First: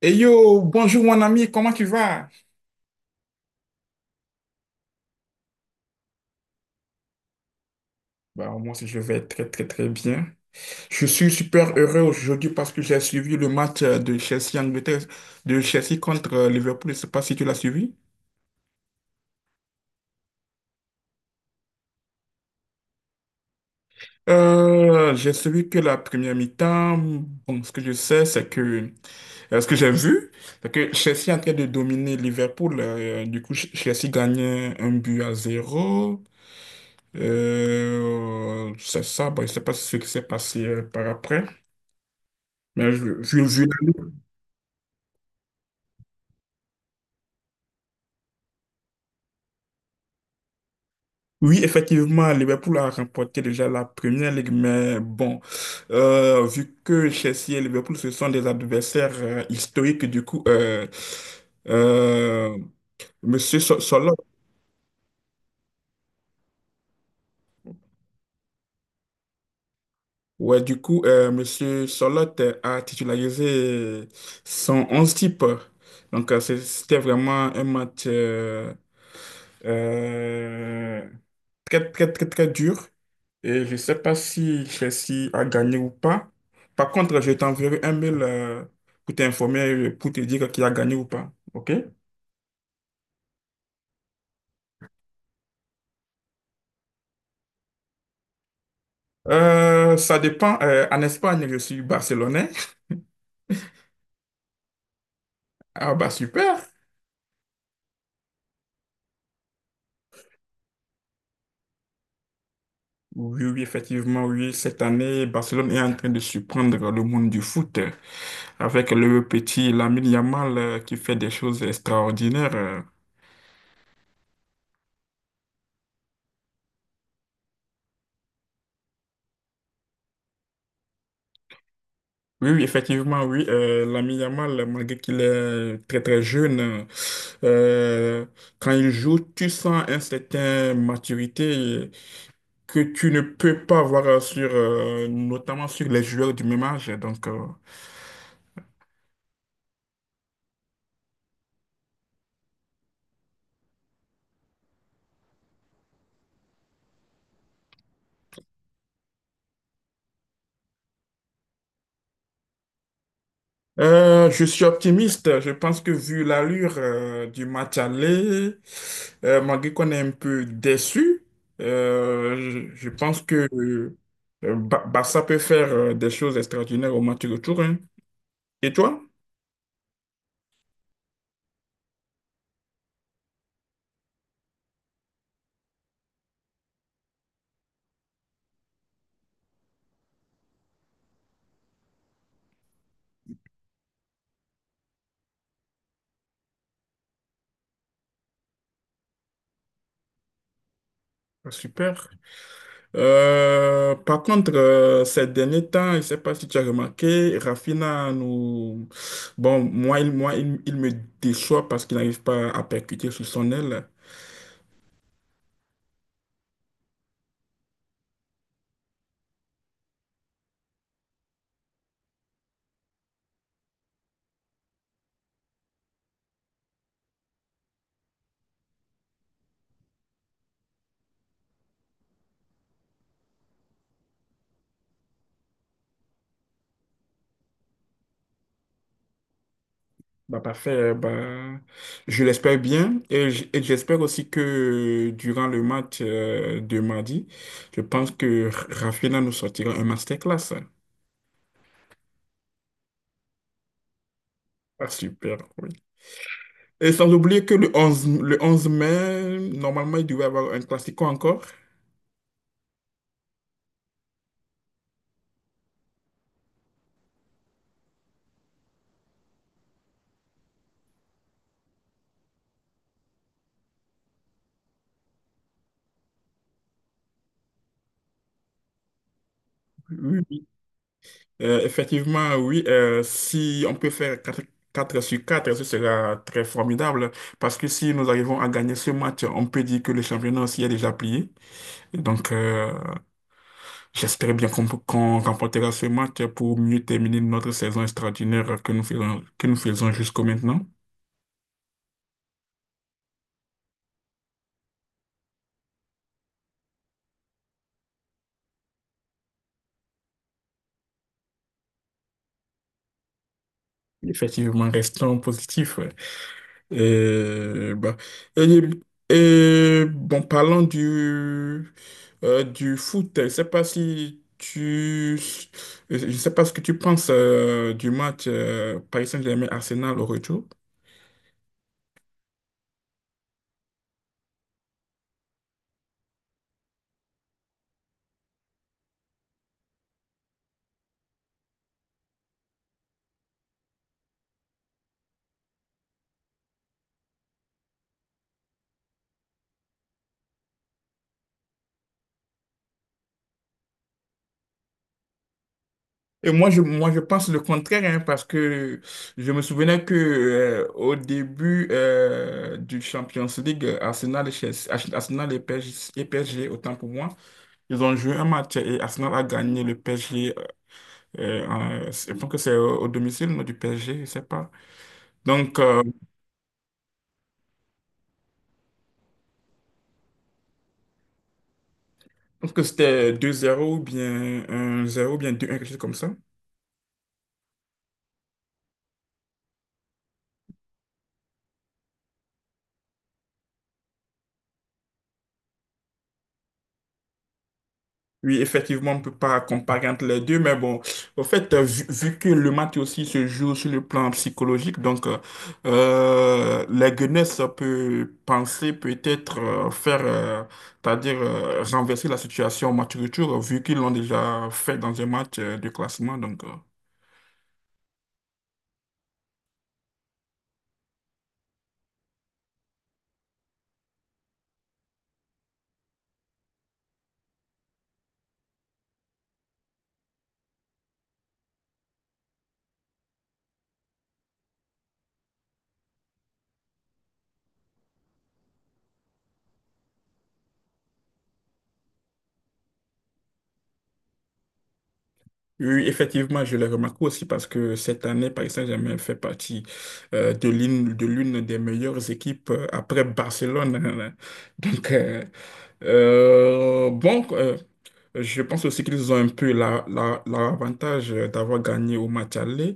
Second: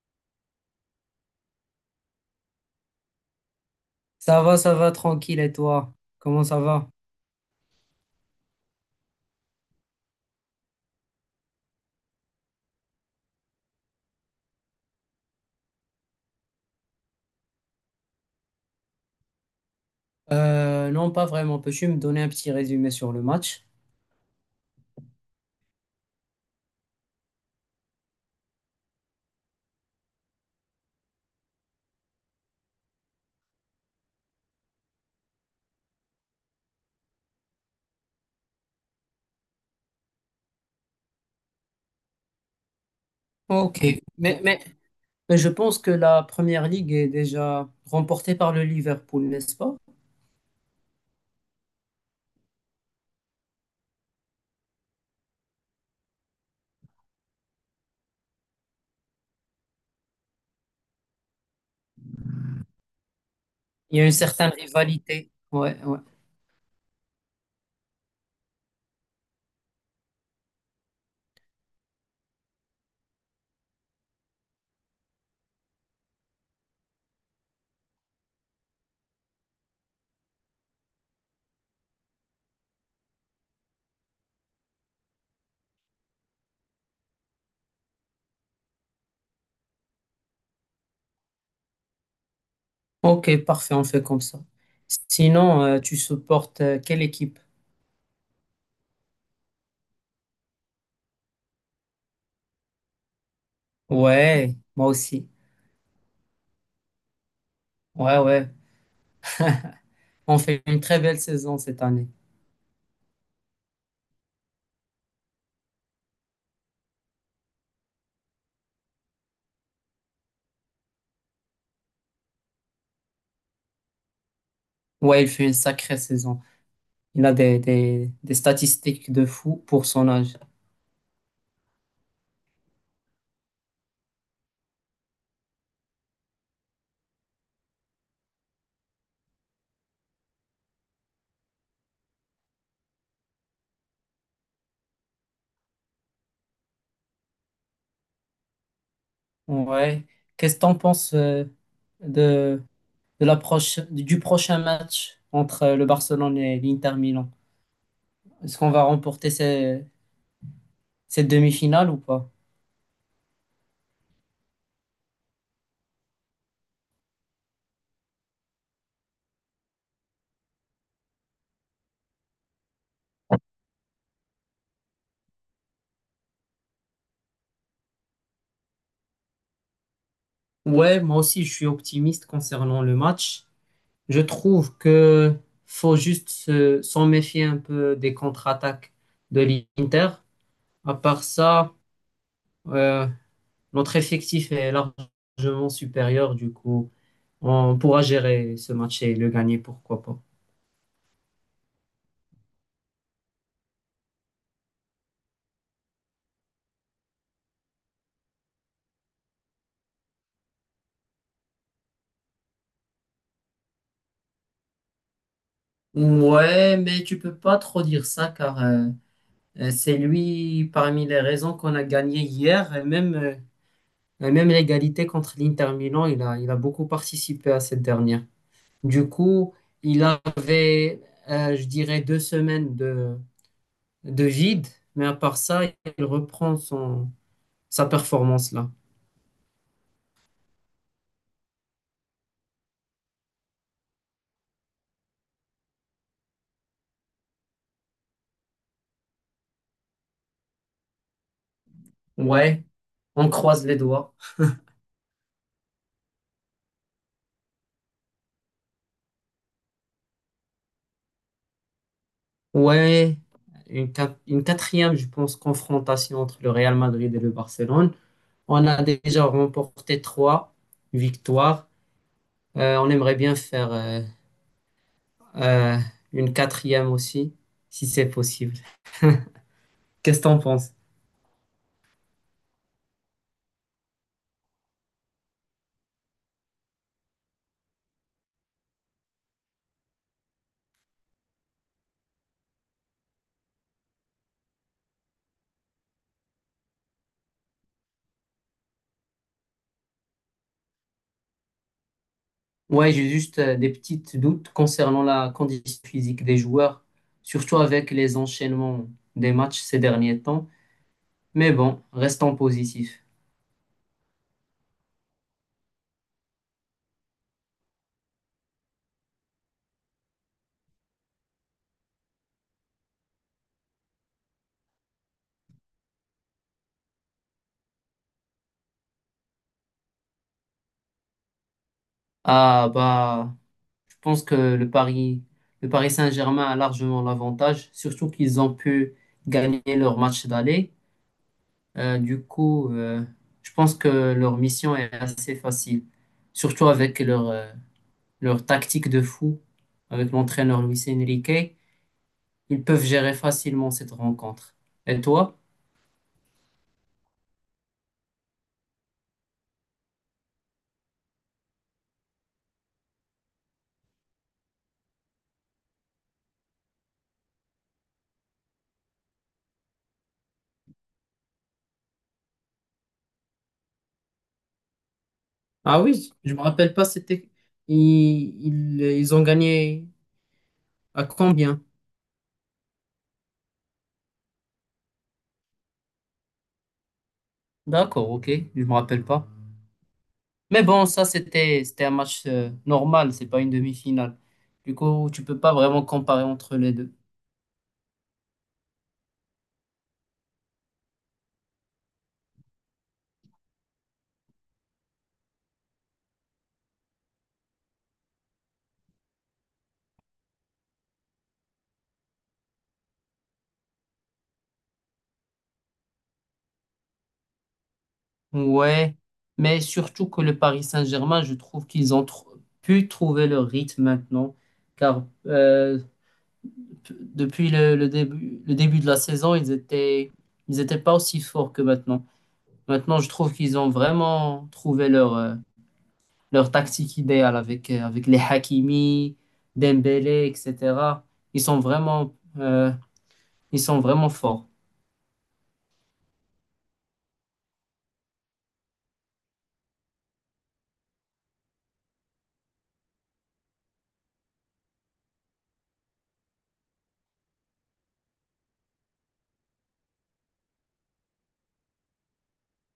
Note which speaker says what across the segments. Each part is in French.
Speaker 1: Hey yo, bonjour mon ami, comment tu vas?
Speaker 2: Ça va, tranquille. Et toi? Comment ça va?
Speaker 1: Bah, moi aussi je vais très très très bien. Je suis super heureux aujourd'hui parce que j'ai suivi le match de Chelsea Angleterre, de Chelsea contre Liverpool. Je ne sais pas si tu l'as suivi.
Speaker 2: Non, pas vraiment. Peux-tu me donner un petit résumé sur le match?
Speaker 1: J'ai suivi que la première mi-temps. Bon, ce que je sais, c'est que ce que j'ai vu, c'est que Chelsea est en train de dominer Liverpool. Du coup, Chelsea gagnait 1-0. C'est ça. Bon, je ne sais pas ce qui s'est passé par après. Mais
Speaker 2: Ok. Mais, mais, mais je pense que la première ligue est déjà remportée par le Liverpool, n'est-ce pas?
Speaker 1: oui, effectivement, Liverpool a remporté déjà la première ligue, mais bon, vu que Chelsea et Liverpool, ce sont des adversaires historiques, du coup, euh, Monsieur
Speaker 2: Il y a une
Speaker 1: Solot,
Speaker 2: certaine rivalité. Ouais, ouais.
Speaker 1: ouais, du coup, Monsieur Solot a titularisé son 11 type. Donc, c'était vraiment un match euh, très, très, très, très dur. Et je ne sais pas si Chelsea a gagné ou pas. Par contre, je t'enverrai un mail pour t'informer, pour te dire qui a gagné ou pas. OK?
Speaker 2: Ok, parfait, on fait comme ça. Sinon, tu supportes quelle équipe?
Speaker 1: Ça dépend. En Espagne, je suis barcelonais.
Speaker 2: Ouais, moi aussi.
Speaker 1: Ah bah super.
Speaker 2: Ouais, ouais. On fait une très belle saison cette année.
Speaker 1: Oui, oui, effectivement, oui. Cette année, Barcelone est en train de surprendre le monde du foot avec le petit Lamine Yamal qui fait des choses extraordinaires.
Speaker 2: Ouais, il fait une sacrée saison. Il a des statistiques de fou pour son âge.
Speaker 1: Oui, oui, effectivement, oui. L'ami Yamal, malgré qu'il est très très jeune, euh, quand il joue, tu sens un certain maturité que tu ne peux pas voir sur, notamment sur les joueurs du même âge. Donc,
Speaker 2: Ouais. Qu'est-ce que t'en penses de, de l'approche du prochain match entre le Barcelone et l'Inter Milan? Est-ce qu'on va remporter cette demi-finale ou pas?
Speaker 1: je suis optimiste. Je pense que vu l'allure, du match aller, malgré qu'on est un peu déçu, je pense que Barça peut faire des choses extraordinaires au match retour. Hein. Et toi?
Speaker 2: Ouais, moi aussi, je suis optimiste concernant le match. Je trouve que faut juste s'en méfier un peu des contre-attaques de l'Inter. À part ça, euh, notre effectif est largement supérieur du coup. On pourra gérer ce match et le gagner, pourquoi pas.
Speaker 1: Ah, super. Par contre, ces derniers temps, je ne sais pas si tu as remarqué, Rafinha nous... Bon, moi, il me déçoit parce qu'il n'arrive pas à percuter sous son aile.
Speaker 2: Ouais, mais tu peux pas trop dire ça car c'est lui parmi les raisons qu'on a gagné hier et même, l'égalité contre l'Inter Milan, il a beaucoup participé à cette dernière. Du coup, il avait, je dirais, 2 semaines de vide, mais à part ça, il reprend sa performance là.
Speaker 1: Bah, parfait. Bah, je l'espère bien. Et et j'espère aussi que durant le match de mardi, je pense que Rafinha nous sortira un masterclass.
Speaker 2: Ouais, on croise les doigts.
Speaker 1: Ah, super, oui. Et sans oublier que le 11 mai, normalement, il devait y avoir un classico encore.
Speaker 2: Ouais, une quatrième, je pense, confrontation entre le Real Madrid et le Barcelone. On a déjà remporté trois victoires. On aimerait bien faire euh, une quatrième aussi, si c'est possible. Qu'est-ce que t'en
Speaker 1: Oui,
Speaker 2: penses?
Speaker 1: Effectivement, oui. Si on peut faire quatre sur 4 ce sera très formidable. Parce que si nous arrivons à gagner ce match, on peut dire que le championnat s'y est déjà plié. Donc, j'espère bien qu'on remportera ce match pour mieux terminer notre saison extraordinaire que nous faisons jusqu'au maintenant.
Speaker 2: Ouais, j'ai juste des petits doutes concernant la condition physique des joueurs, surtout avec les enchaînements des matchs ces derniers temps. Mais bon, restons positifs.
Speaker 1: Effectivement, restons positifs. Et, bah, et, et, bon, parlant du foot, je sais pas si tu, je sais pas ce que tu penses du match Paris Saint-Germain-Arsenal au retour.
Speaker 2: Ah bah, je pense que le Paris Saint-Germain a largement l'avantage, surtout qu'ils ont pu gagner leur match d'aller. Du coup, je pense que leur mission est assez facile, surtout avec leur tactique de fou, avec l'entraîneur Luis Enrique. Ils peuvent gérer facilement cette rencontre. Et toi?
Speaker 1: Et moi, je pense le contraire, hein, parce que je me souvenais que au début du Champions League, Arsenal et PSG, autant pour moi, ils ont joué un match et Arsenal a gagné le PSG. Je pense que c'est au domicile non, du PSG, je sais pas. Donc,
Speaker 2: Ah
Speaker 1: je
Speaker 2: oui, je me rappelle pas, c'était ils ont gagné à combien?
Speaker 1: pense que c'était 2-0 ou bien 1-0 ou bien 2-1 quelque chose comme ça.
Speaker 2: D'accord, ok, je me rappelle pas. Mais bon, ça, c'était un match normal, c'est pas une demi-finale. Du coup, tu peux pas vraiment comparer entre les deux.
Speaker 1: Oui, effectivement, on ne peut pas comparer entre les deux, mais bon, au fait, vu que le match aussi se joue sur le plan psychologique, donc la Guinness peut penser peut-être faire, c'est-à-dire renverser la situation au match retour, vu qu'ils l'ont déjà fait dans un match de classement. Donc,
Speaker 2: Ouais, mais surtout que le Paris Saint-Germain, je trouve qu'ils ont pu trouver leur rythme maintenant, car depuis le début, le début, de la saison, ils étaient pas aussi forts que maintenant. Maintenant, je trouve qu'ils ont vraiment trouvé leur tactique idéale avec les Hakimi, Dembélé, etc. Ils sont vraiment euh, Ils sont vraiment forts.
Speaker 1: oui, effectivement, je l'ai remarqué aussi parce que cette année, Paris Saint-Germain fait partie de l'une des meilleures équipes après Barcelone. Donc, bon, je pense aussi qu'ils ont un peu l'avantage d'avoir gagné au match aller.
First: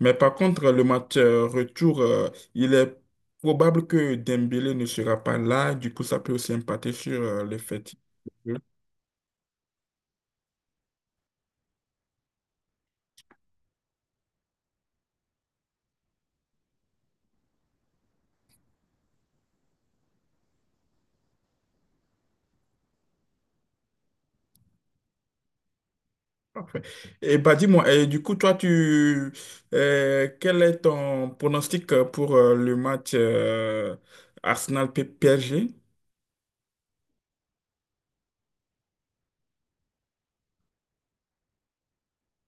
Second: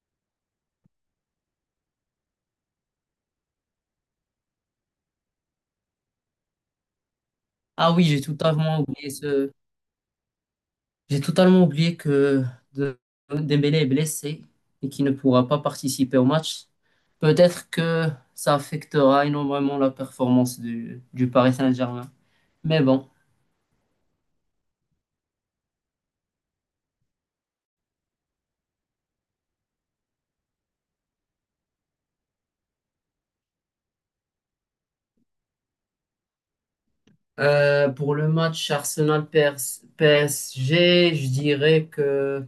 Speaker 1: Mais par contre, le match retour, il est probable que Dembélé ne sera pas là. Du coup, ça peut aussi impacter sur le
Speaker 2: Ah
Speaker 1: fait.
Speaker 2: oui, J'ai totalement oublié que de- Dembélé est blessé et qu'il ne pourra pas participer au match. Peut-être que ça affectera énormément la performance du Paris Saint-Germain. Mais bon.
Speaker 1: Parfait. Et bah dis-moi, et du coup, quel est ton pronostic pour le match arsenal G
Speaker 2: Pour le match Arsenal-PSG, je dirais que,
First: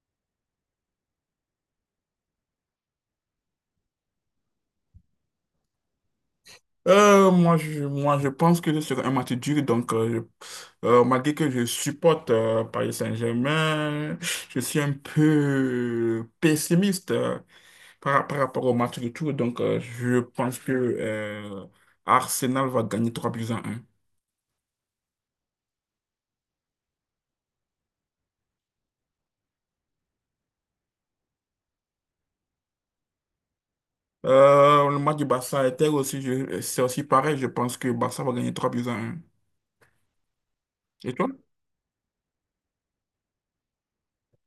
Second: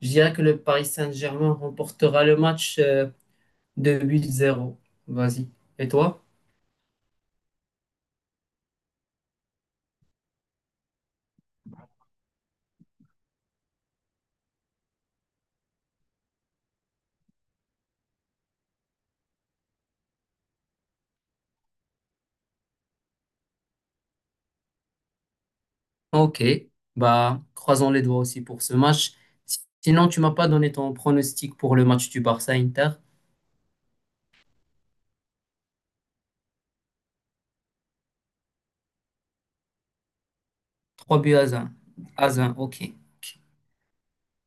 Speaker 2: je dirais que le Paris Saint-Germain remportera le match de 8-0. Vas-y. Et toi?
Speaker 1: Moi, je pense que ce sera un match dur. Donc, malgré que je supporte Paris Saint-Germain, je suis un peu pessimiste par rapport au match du tour. Donc, je pense que Arsenal va gagner 3-1.
Speaker 2: Ok, bah croisons les doigts aussi pour ce match. Sinon, tu m'as pas donné ton pronostic pour le match du Barça-Inter.
Speaker 1: Le match du Barça Inter aussi, c'est aussi pareil. Je pense que Barça va gagner 3-1. Et
Speaker 2: Trois
Speaker 1: toi?
Speaker 2: buts à 1. À 1, ok.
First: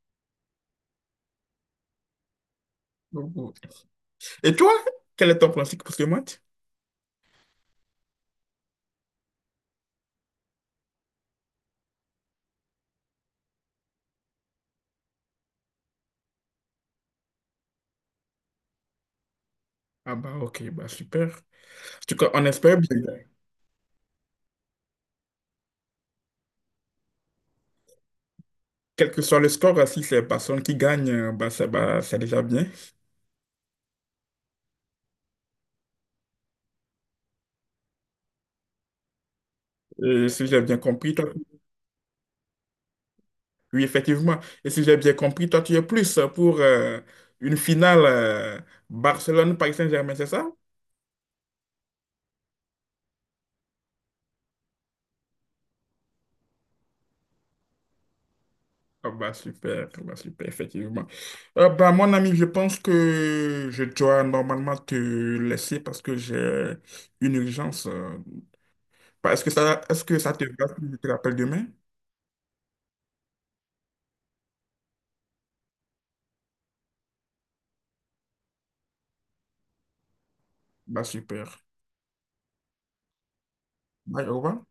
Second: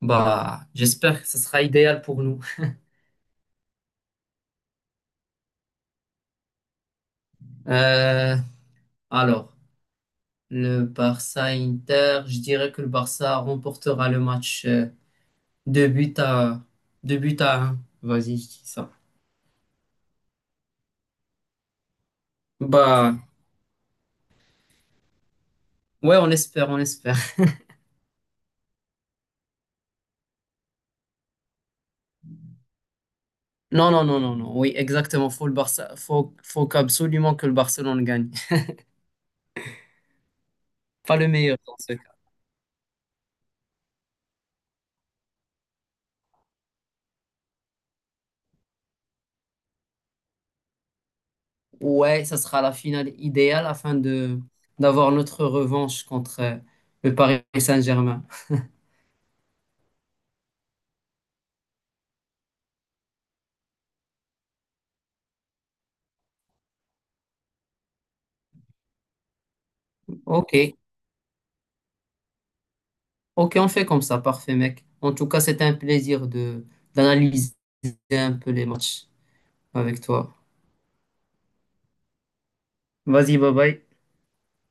Speaker 2: Bah, j'espère que ce sera idéal pour nous.
Speaker 1: Et toi, quel est ton pronostic pour ce match?
Speaker 2: Euh, alors, le Barça-Inter, je dirais que le Barça remportera le match 2 buts à 2 buts à un. Vas-y, je dis ça.
Speaker 1: Ah bah ok, bah super. En tout cas, on espère bien.
Speaker 2: Bah, ouais, on espère, on espère.
Speaker 1: Quel que soit le score, si c'est personne qui gagne, bah, c'est déjà bien.
Speaker 2: Non, non, non, non, non. Oui, exactement. Faut le Barça, faut qu'absolument que le Barcelone gagne.
Speaker 1: Et si j'ai bien compris,
Speaker 2: Pas
Speaker 1: toi,
Speaker 2: le meilleur dans ce cas.
Speaker 1: oui, effectivement. Et si j'ai bien compris, toi, tu es plus pour une finale Barcelone-Paris Saint-Germain, c'est ça?
Speaker 2: Ouais, ça sera la finale idéale afin de d'avoir notre revanche contre le Paris Saint-Germain.
Speaker 1: Ah bah, super, effectivement. Bah, mon ami, je pense que je dois normalement te laisser parce que j'ai une urgence. Bah, est-ce que ça te va si
Speaker 2: Ok,
Speaker 1: je te rappelle demain?
Speaker 2: ok, on fait comme ça, parfait, mec. En tout cas, c'était un plaisir de d'analyser un peu les matchs avec toi.
Speaker 1: Bah, super.
Speaker 2: Vas-y, bye bye.
Speaker 1: Bye, au revoir.